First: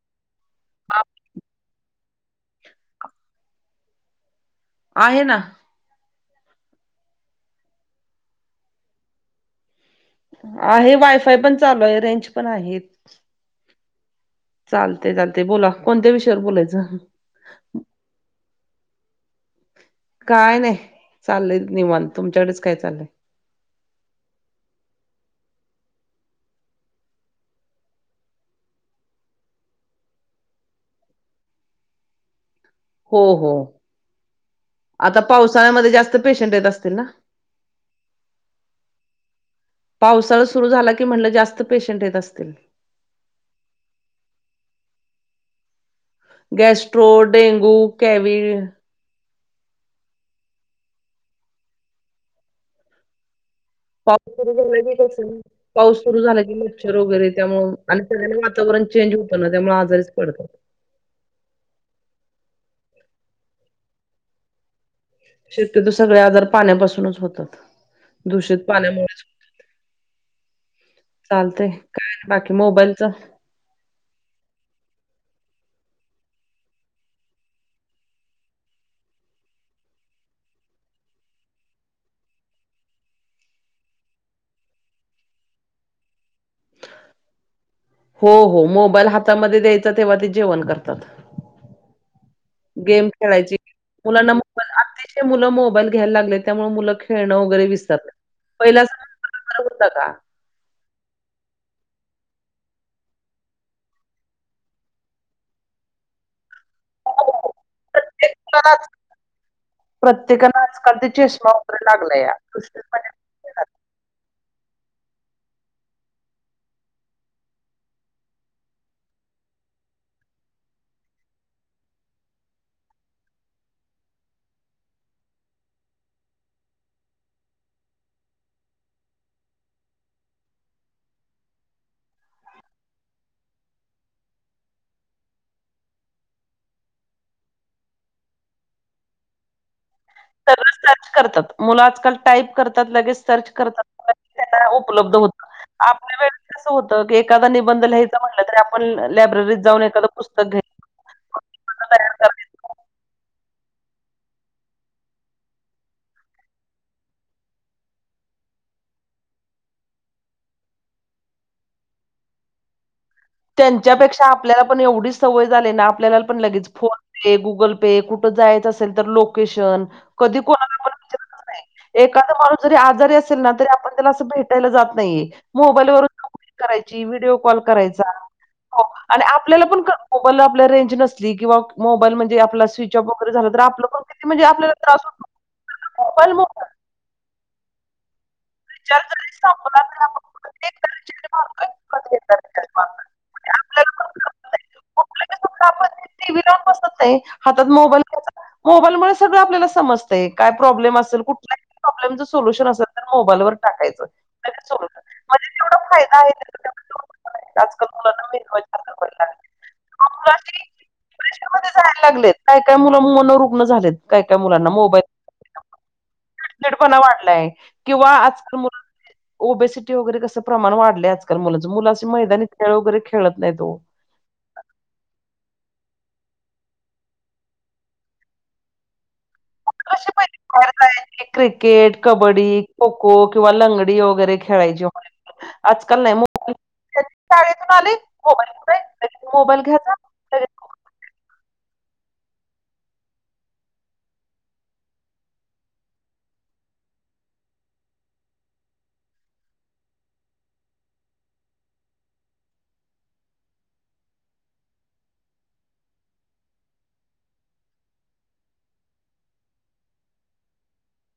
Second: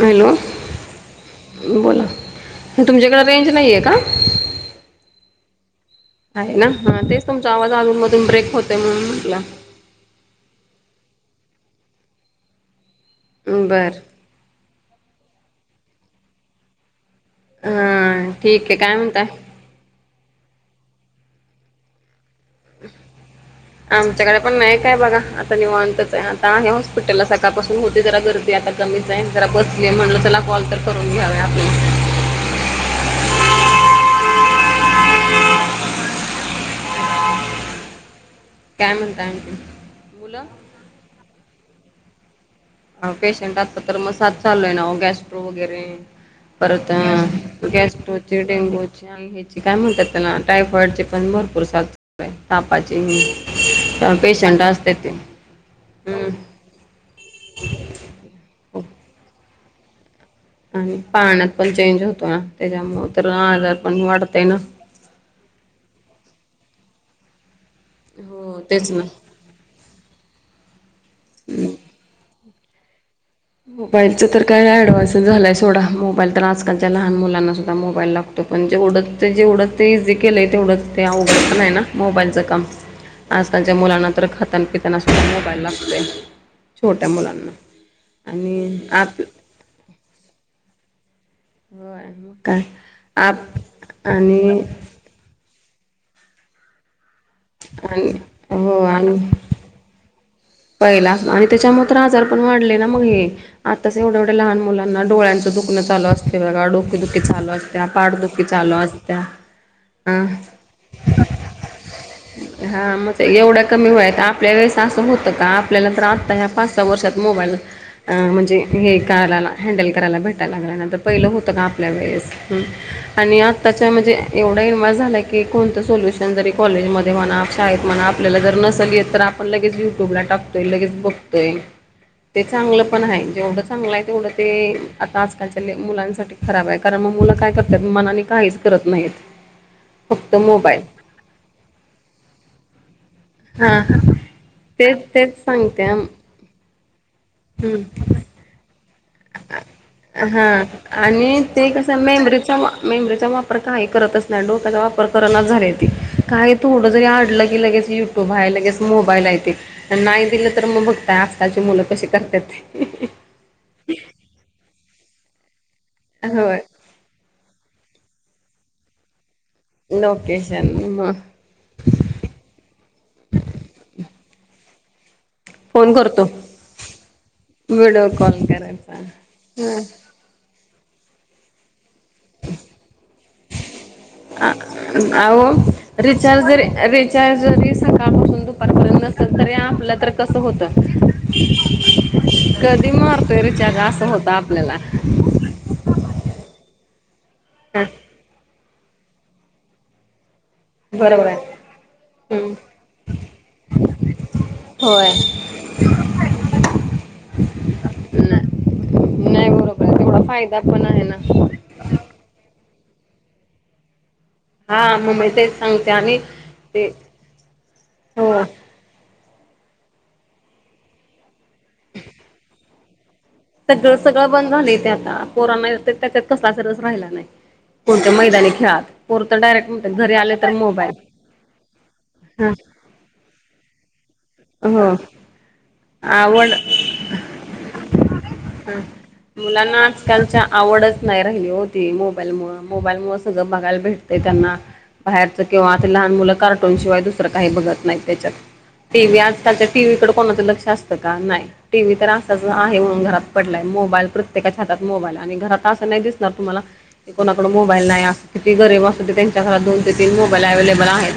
Hello बोला तुमच्याकडें range नाहीये का आहे ना आहे ना ह तेच तुमचा आवाज अजूनमधून ब्रेक होतय म्हणून म्हटलं आहे वायफाय पण चालू आहे रेंज पण आहेत. बरं. चालते चालते बोला कोणत्या विषयावर बोलायचं. हा ठीक आहे काय म्हणताय. काय नाही चाललंय निवान तुमच्याकडेच काय चाललंय. ह. आमच्याकडे पण नाही काय बघा आता नि म्हणतच आहे आता हे हॉस्पिटलला सकाळपासून होते जरा गर्दी आता कमीचईन जरा बसली म्हटलं चला कॉल तर करून घ्यावे आपल्या हो हो आता पावसाळ्यामध्ये जास्त पेशंट येत असतील ना काय म्हणताय आणखी मुलं पावसाळा सुरू झाला की म्हणलं जास्त पेशंट येत असतील पेशंटाचा तर मसाज चालोय ना गॅस्ट्रो वगैरे परत गॅस्ट्रो अ डेंगू गॅस्ट कॅवी होते डेंगू हची काय करतना टायफॉइड पण भरपरस तापाची पाऊस सुर झाला गे पाऊस सुरू झाला गे. हम्म अ वगैरे त्यामुळे आणि सगळना वातावरण चेंज होतं ना त्यामुळे आजारीच पडतं. आणि पाहण्यात पण चेंज होतो ना त्याच्यामुळे तर आजार पण वाढतय ना. शेतकत सगळे आजार पाण्यापासूनच होतात दूषित हो तेच पाण्यामुळे ना चालते काय बाकी मोबाईलच. मोबाईलच तर काय ऍडव्हान्स झालाय सोडा मोबाईल तर आजकालच्या लहान मुलांना सुद्धा मोबाईल लागतो. त पण जे उडत ते जे उडत ते इझी केलं ते उडत ते उघड पण आहे ना मोबाईलचं काम आजकालच्या मुलांना तर खातनपितना सुद्धा मोबाईल लागतोय छोट्या मुलांना हो हो आणि मोबाईल आप हातामध्ये द्यायचा तेव्हा ते जेवण करतात. होय मग काय गेम आप खेळायची मुलांना आणि आ मुलं मोबाईल घ्यायला लागले त्यामुळे मुलं खेळणं वगैरे विसरलं आणि पहिला हो आणि होत का? पहिला आणि त्याच्या मत्र आजार पण वाढले ना मग हे. आताच एवढ्या एवढ्या लहान मुलांना डोळ्यांचं दुखणं ल असते बघ ड. दुे दुखी चालू असत्या पाडदुःखी चालू असत्या. हा प्रत्येकाना आजकाल ते चष्मा वगैरे लागलाय या दृष्ट हा मग एवढ्या कमी वय आपल्या वेळेस असं होतं का आपल्याला त्रता ह पाच सहा वर्षात मोबाईल अ म्हणजे हे करायला हँडल करायला भेटायला लागल्या नंतर पहिलं होतं का आपल्या वेळेस हम्म. आणि आत्ताच्या म्हणजे एवढा इन्व झाला की कोणतं सोल्युशन जरी कॉलेजमध्ये म्हणा शाळेत म्हणा. आपल्याला जर नसलय तर आपण लगेच युट्यूबला टाकतोय लगेच बघतोय. ते चांगलं पण आहे जेवढं चांगलं आहे तेवढं ते आता आजकालच्या मुलांसाठी खराब आहे कारण मग मुलं काय करतय मनाने काहीच करत नाहीत फक्त मोबाईल. मु आजकाल टाईप करतात लगेच सर्च हा करतात तेच उपलब्ध होत तेच सांगते आपल्या वे कं होतं की एखादा हम्म निबंध लिहायचा म्हटलं तर आपण लायब्ररीत जाऊन एखादा हा पुस्तक घ्याय. आणि ते कसं मेंबरीचा मेंबरीचा वापर काही करतच नाही डोक्याचा वापर करनाच झाले त काय थोडं जरी आडलं की लगेच युट्यूब आहे लगेच मोबाईल आहे ते नाही दिलं तर मग बघताय आताची मुलं कशी करतेात ते त्यांच्यापेक्षा आपल्याला पण एवढीच सवय झाली ना आपल्याला पण होय लगेच फोन पे गुगल पे कुठं जायच असेल तर लोकेशन कधी लोकेशन कोणाला पण मग विचारच नाही. एखाद माणूस जरी आजारी असेल ना तरी आपण त्याला असं भेटायला जात नाहीये. मोबाईल फोन करतो [unintelligible] करायची व्हिडीओ कॉल व्हिडिओ करायचा. कॉल हो आणि आपल्याला करायचा पण मोबाल आपल्या रेंज नसली किंवा मोबाईल म्हणजे आपला स्विचॉप वगैरे झालं तर आपलं किती म्हजे आपल्याला त्रास होतो मोबाईल, मोबाईल त्या जरी सकाळपासून दु पार विचार पर्यंत नसल जरी तर संपला आपलं तरी तर आपण कसं होत. प्रत्येक जण विचार मारतोय प्रत्येक जण विचार कधी मारतोय म्हणजे रिचार्ज आपल्याला असं पण होत कळत नाही. आपल्याला. कुठलं की समजा आपण टीव्ही लावून बसत नाही हातात हा मोबाईल घ्याचा मोबाईल मुळ सगळं आपल्याला सम तय काय प्रॉब्लेम असलं बरोबर आहे. कुठलाही प्रॉब्लेमच हम्म सोल्युशन असलं तर मोबाईलवर टाकायचं नाही तर होय हा आहे. तेवढा तोटा पण आहे. आजकाल मुलांना नाही मेंदवाची आजार व्हायला लागली. नाही बरोबर आहे तेवढा फायदा पण आहे ना लागत काय काय मुल मनोरुग्ण झाले. काय काय मुलांना? हा म्ई तेच सांगते आणि ते पणा वाढलाय किंवा हो. आजकाल मु ओबेसिटी वगैरे कसं प्रमाण वाढल्याच. मुलाच मुलं असशी मैनी खेळ वगैरे खेळत नाही ओ. सगळं सगळं बंद झाले ते आता पोरांना य त्यात कसलाच रस राहिला नाही. कोणत्या मैदानी खेळात पोर तर डायरेक्ट म्हणतात कशी घरी आले तर पहिले मोबाईल. [unintelligible] क्रिकेट, कबड्डी, हा खो खो, किंवा लंगडी व वगैरे खेळायचे हो आवड तिथून आली मोबाईल कुठेय [unintelligible] मोबाईल घ्याचा त्यांच्या आवडच नाही राहिली होती मोबाईल मुळ मोबाईल मुळ सगळं बघायला भेटते त्यांना. बाहेरच किंवा आता लहान मुलं कार्टून शिवाय दुसरं काही बघत नाहीत त्याच्यात. टी व्ही आजकालच्या टीव्ही कडे कोणाचं लक्ष असतं का? नाही. टी व्ही तर असाच आहे म्हणून घरात पडलाय मोबाईल प्रत्येकाच्या हातात मोबाईल आणि घरात असं नाही दिसणार तुम्हाला ते कोणाकड मोबाईल नाही अस किती गरीब असुदे त्यांच्या घरात दोन ते तीन मोबाईल अव्हेलेबल आहेत.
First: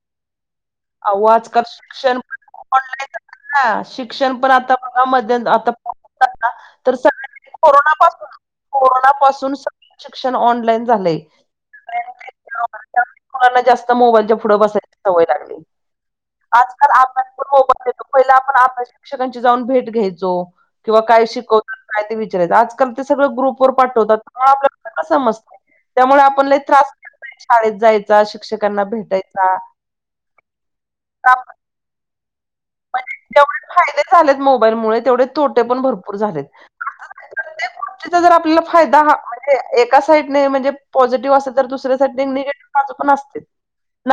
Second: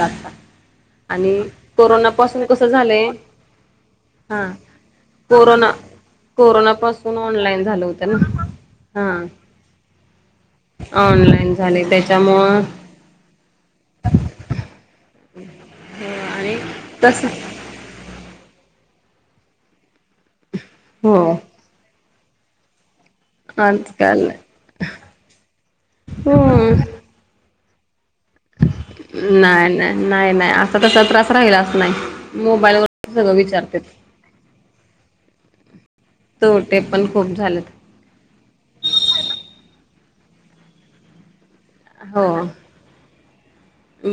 अहो आणि कोरोना पासून कस झालंय ह शिक्षण पण हा आता बघा मध्ये कोरोना आता कोरोना तर पासून सगळ ऑनलाईन झालं कोरोना होतं पासुन ना. कोरोना हा पासून सगळ शिक्षण ऑनलाइन झालेय. ऑनलाईन झाले त्याच्यामुळं [unintelligible] ना जास्त मोबाईलच्या पुढ बसायची सवय लागली आणि आजकाल आपण तस पण मोबाईल पहिला आपण आपल्या शिक्षकांची जाऊन भेट घ्यायचो किंवा हो काय शिकवतात काय ते विचारायचं आज कारन ते सगळं ग्रुपवर पाठवतात, आजकाल आपल्याला समजतंय त्यामुळं आपण लई हम्म त्रास शाळेत जायचा शिक्षकांना भेट नाही नाही नाही नाही आता तसा त्रास राहिलाच नाही मोबाईल म्हणजे जेवढे फायदे झालेत मोबाईल मुळे तेवढे तोटे पण भरपूर झालेत. तोटे पण खूप झालेत. [unintelligible] चा जर आपल्याला फायदा हा म्हणजे एका साईडने म्हणजे पॉझिटिव्ह असेल तर दुसऱ्या साईडने हो निगेटिव्ह बाजू पण असतेत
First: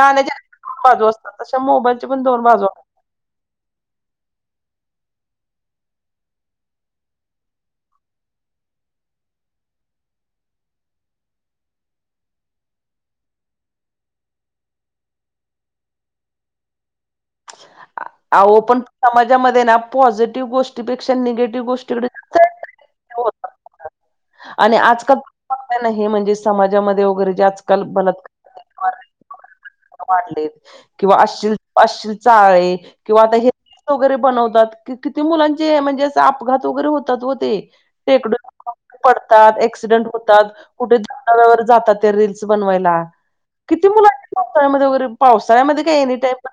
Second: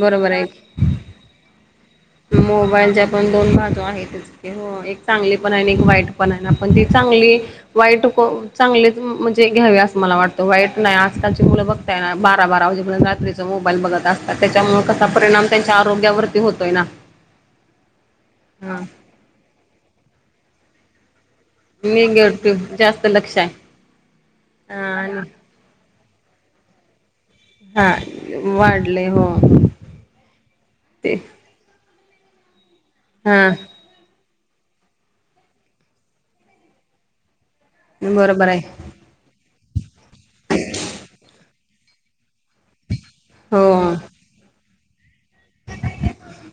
बरोबर आहे. दोन बाजू असतात तस मोबाईलच्या पण दोन बाजू आहेत. मोबाईलच्या पण दोन बाजू आहेतच कि हो एक चांगली पण आहे एक वाईट पण आहे आपण ती चांगली वाईट चांगलेच म्हणजे घ्यावे असं मला वाटतं वाईट नाही आजकालची मुलं बघ बारा बारा वाजेपर्यंत रात्रीचा मोबाईल बघत असतात त्याच्यामुळे कसा परिणाम त्यांच्या आरोग्यावरती होतोय ना. आहो हा पण समाजामध्ये ना पॉझिटिव्ह गोष्टी पेक्षा निगेटिव्ह गोष्टी निगेटिव्ह जास्त लक्ष आहे [unintelligible] आणि आजकाल [unintelligible] नाही म्हणजे समाजामध्ये वैगेरे आजकाल हा बलात्कार वाढले हो [unintelligible] वाढलेत ते किंवा अशील अशील चाळे किंवा आता हा हे वगैरे बनवतात किती मुलांचे म्हणजे अस अपघात वगैरे होतात हो ते. बरोबर आहे [unintelligible] पडतात ऍक्सिडेंट होतात कुठे जा जातात ते रीलस बनवायला. हो किती मुलं आहेत पावसाळ्यामध्ये वगैरे पावसाळ्यामध्ये का एनीटाइम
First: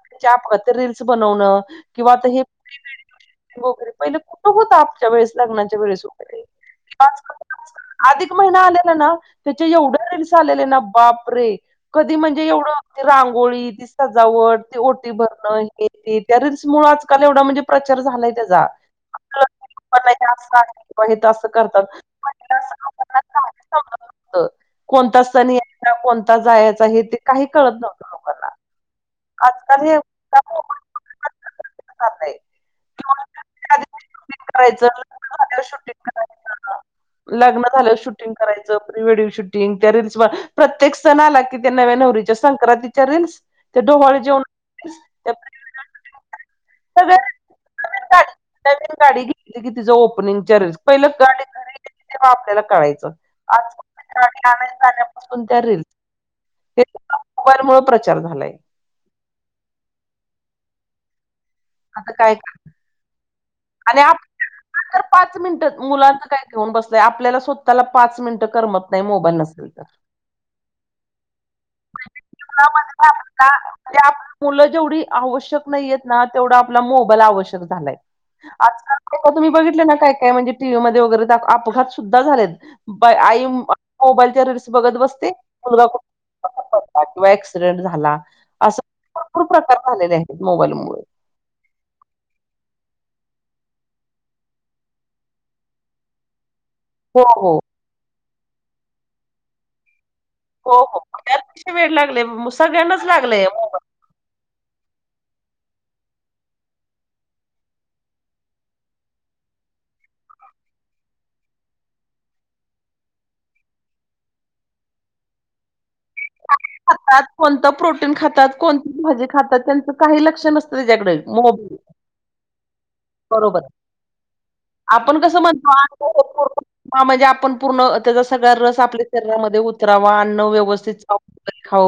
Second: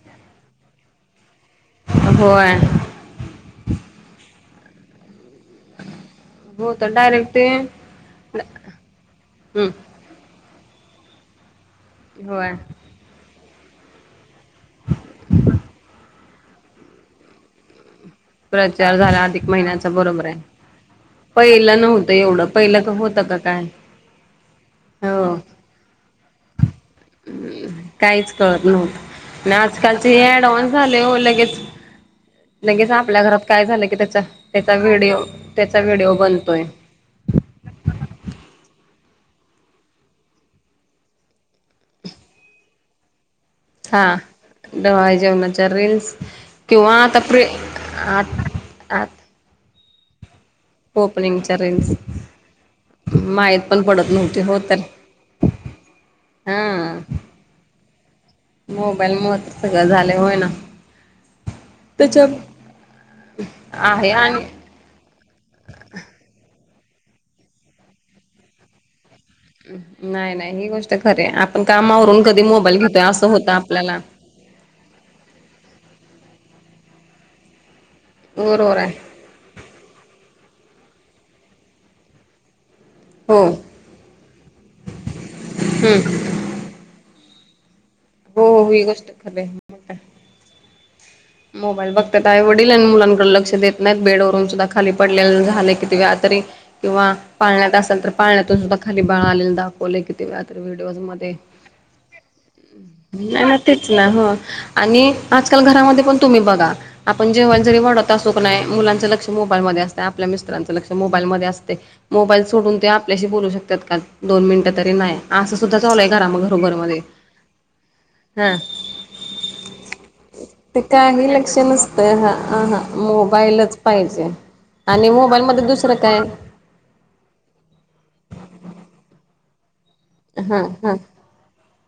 रीलस बनवण किंवा आता हे होय वर पहिले होता आपच्या वेळेस लग्नाच्या वेळेस वगैे हो तर डायरेक्ट ते अधिक महिना आलेला ना त्याच्या एवढ्या- झालेले ना बाप रे कधी म्हणजे होय एवढं ती रांगोळी, ती सजावट, ती ओटी भर हे ते त्याच मुळ आजकाल एवढा म्हणजे प्रचार झालाय. हे प्रचार झाला अधिक महिन्याचा बरोबर आहे. असं पहिलं करतात नव्हतं एवढं पहिलं का होतं का काय आप [unintelligible] कोणता सण यायचा कोणता जायच हे ते काही हम् कळत नव्हतं काहीच लोकांना कळत नव्हत आजकाल हे आजकालचे त्या ऍडवन्स झाले हो मोबाईलमध्ये लगेच प्रचार चाललाय. लगेच आपल्या घरात काय लग्नाच्या झालं की त्याचा त्याचा आधी शूटिंग करायचं लग्न व्हिडिओ झाल्यावर त्याचा शूटिंग व्हिडिओ बनतोय. करायचं. लग्न झालं शूटिंग करायचं प्री वेडिंग शूटिंग त्या रील्स म प्रत्येक सण आला की त्या नव्या नवरीच्या संक्रांतीच्या रील्स ते डोहाळी जेवण डोहाळे जेवणाच्या रीलस किंवा सगळ्या आता प्रि आ म्ह कि तिचं ओपनिंग च्या रिअल्स ओपनंग जर आपल्याला कळायचं आज नव्हती हो आनंद तर झाल्यापासून त्या रील हा मोबाईल मु प्रचार झालाय मोबाईल म सगळं झाले होय ना आता त्याच्या काय का आहे आणि पाच मिनिट मुलांच काय घेऊन बसलंय आपल्याला स्वतःला पाच मिनिटं करमत नाही मोबाईल न नाही नाही ही गोष्ट खरे आपण कामावरून कधी मोबाईल घेतोय जीवनामध्ये असं आपला होतं आपल्याला म्हणजे आपली मुलं जेवढी आवश्यक नाहीय आहेत ना तेवढा आपला मोबाईल आवश्यक झालाय बरोबर आहे आजकाल का तुम्ही बघितले ना काय म्हणजे टी व्ही मध्ये वगैरे अपघात सुद्धा झालेत बा हो आई मोबाईलच्या रस बघत बसते मुलगा हम्म पड किंवा ऍक्सिडेंट झाला हो हो असा ही गोष्ट खरी भरपूर आहे मग प्रकार काय झालेले आहेत मोबाईलमुळे मोबाईल बघत आ ववडीलल आणि मुलांकडडे लक्ष देत नाहीत बेडवरून सुद्धा खाली पडले झाले कि ते व्या किंवा हो हो पाळण्यात असाल तर पाळण्यातून सुद्धा खाली बाळा आले दाखवले क तर हो व्हिडिओज हो मध्ये त्यात वेड लागले सगळ्यांनाच लागलंय मोबाईल तेच ना हो आणि आजकाल घरामध्ये पण तुम्ही बघा आपण जेव्हा जरी वाढत असोक नाही मुलांचं लक्ष मोबाईल मध्ये असत आपल्या मितत्रांचं लक्ष मोबाईलमध्येध्ये असते मोबाईल सोडून ते आपल्याशी बोलू शकतात का दोन मिनट तरी नाही असं सुद्धा चालूय घरा मग खातात कोणतं प्रोटीन खातात कोणती भाजी खातात त्यांचं काही लक्ष नसत ते काही लक्ष नसतं हा ह हा बरोबर मोबाईलच पाहिजे आणि आपण कसं म मोबाईलमध्ये दुसरं काय ह म्हणजे आपण पूर्ण त्याचा सगळा्या रस आपल्या शरीरामध्ये उतरावा अन्न हा हा व्यवस्थित हो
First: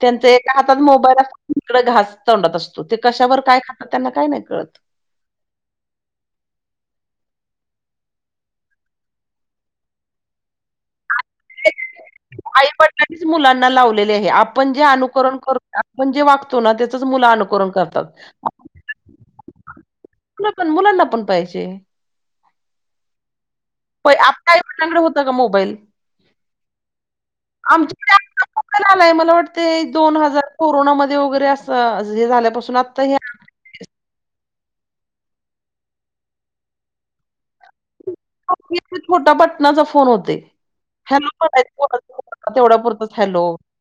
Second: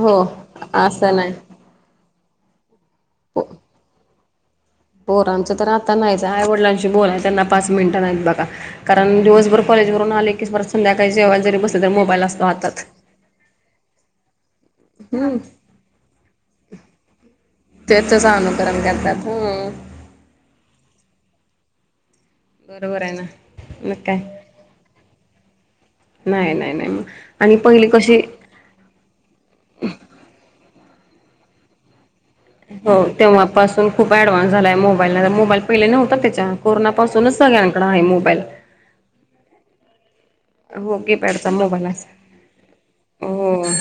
हो त्यांचा एका हातात असं मोबाईल अस नाही तकड घास तोंडत असतो ते कशावर काय खातात त्यांना काय नाही कळत होोर आमचं तर आता नाहीच आईवडिलांशी बोलाय त्यांना पाच मिनिटं नाहीत बघा कारण दिवसभर कॉलेजवररून आले कीस बर संध्याकाळीच्या जेळेला जरी बसले तरी मोबाईल असतो आई हातात मुलांना लावलेले आहे आपण जे अनुकरण कर आपण जे वागतो ना त्याचच मुलं अनुकरण करतात हम तुला पण मुलांना पण पाहिजे बरोबर आहे ना मग प काय आपल्या कलांकडे होतं का मोबाईल नाही नाही नाही मग आणि पहिली कशी? ला आलाय मला वाटत दोन हजार कोरोनामध्येध्ये वगैरे असं झा हो तेव्हापासून खूप ऍडव्हान्स झालाय मोबाईलला मोबाईल पहिले नव्हता त्याच्या कोरोनापासूनच सगळ्यांकड आहे मोबाईल. छोट्या बटनाचा फोन होते हो हॅलो. कीपॅडचा मोबाईल असा तेवढा पुुरत हॅलो. हो.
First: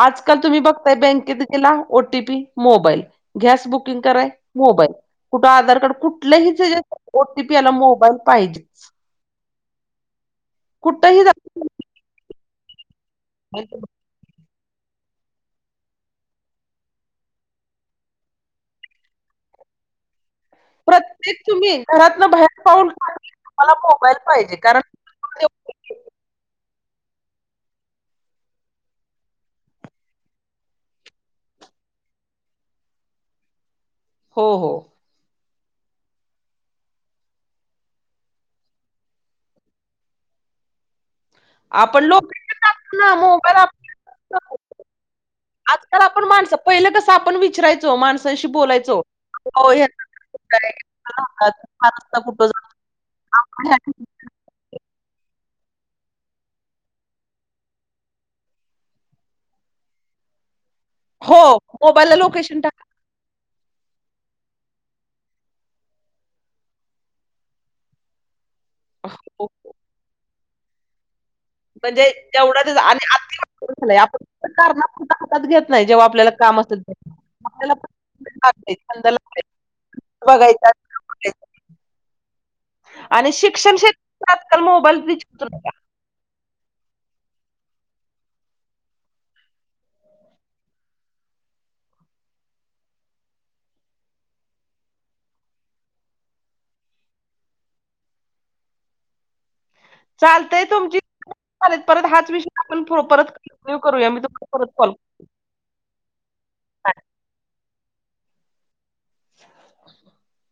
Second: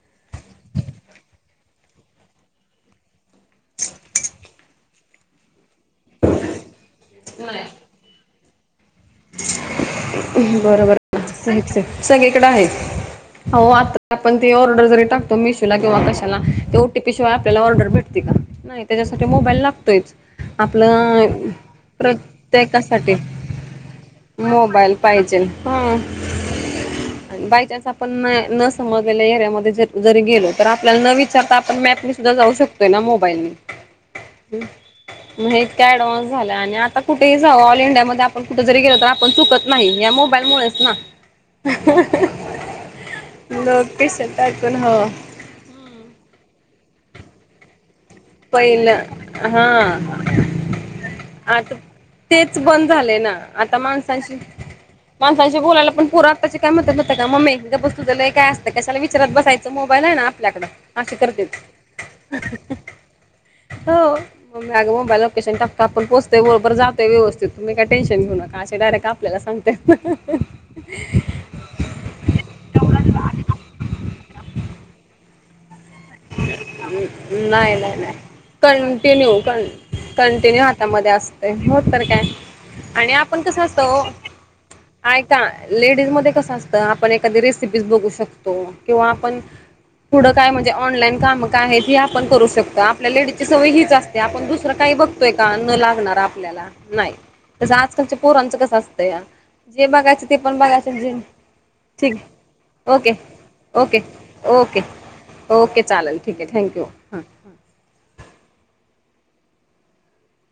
आजकाल तुम्ही बघताय बँकेत गेला ओटीपी मोबाईल गॅस बुकिंग कराय. मोबाईल कुठं आधार कार्ड कुठलंही ओटीपी याला मोबाईल पाहिजे. [inaudible] बरोबर कुठही जा सगळीकडे आहे हो आता आपण ती ऑर्डर जरी टाकतो मिशोला किंवा कशाला ते ओटीपी शिवाय आपल्याला ऑर्डर भेटते का? नाही त्याच्यासाठी मोबाईल लागतोयचं. प्रत्येक तुम्ही घरातनं बाहेर पाऊल प्रत्येकासाठी तुम्हाला मोबाईल पाहिजे कारण मोबाईल पाहिजेल हं बाय चान्स आपण न न समजलेल्या एरियामध्ये ज जरी गेलो तर आपल्याला न विचारता आपण मॅपनी सुद्धा जाऊ शकतो. ना मोबाईल हो हो. म्हणजे इतका ऍडव्हान्स झाला आणि आता कुठेही जाऊ ऑल इंडियामध्येध्ये आपण कुठे गे आपण चुकत नाही या मोबाईलमुळेच ना. आपण लोक ना मोबाल लोकेशन टाकून हो आजकाल आपण माणसं पहिलं कसं आपण विचरायचो माणस. बोलायचो पहिलं हा कुठ? आता तेच बंद झाले ना आता माणसांची माणसांशी बोलायला पण पोरं आताची काय म्हणतात माहिते काय मग्मी इथं बस तुझ लय काय असतं. काशाला विचरत बसायचं मोबाईल आहे ना. पल्याकडं [unintelligible] हो मोबाईल ला लोकेशन टाक. हो. मम्मी मोबाईल लोकेशन टकतोय आपण पोहचतोय बरोबर जातोय व्यवस्थीत तम्ही काय टेन्शन घेऊ नका. डायरेक्ट आपल्याला टाकतो सांगतंय. म्हणजे जेवढं आणि आ झा आपण कुठ हातात घेत नाही जेव्हा- आपल्याला काम असेल ते. आपल्याला नाही नाही नाही पण लागतंय, छंद कंटिन्यू लागतंय, कंटि कंटिन्यू बघायचा हातामध्ये असतय हो तर काय? आणि आपण कस शिक्षण असतो वो क्षेत्रात आजकाल मोबाईल ऐंका विचारतो नाही का लेडीज मध्ये कसं असतं आपण एखादी रेसिपी बघू शकतो किंवा आपण पुढं काय म्हण ऑनलाईन काम काय आहेत हे आपण करू शकतो आपल्या लेडीज ची सवय हीच असते आपण दुसरं काही बघ तोय का न लागणार आपल्याला नाही तस आजकालच्या पोरांचं कसं असतंयया जे बघायचं ते पण बघायचं जे चालेलं परत ठीक हाच आहे, विषय आपण ओके परत कंन्टीन्यु ओके करूया मी तुम्हाला परत ओके कॉल करते ओके चालेल ठीक आहे थँक्यू ह. [unintelligible]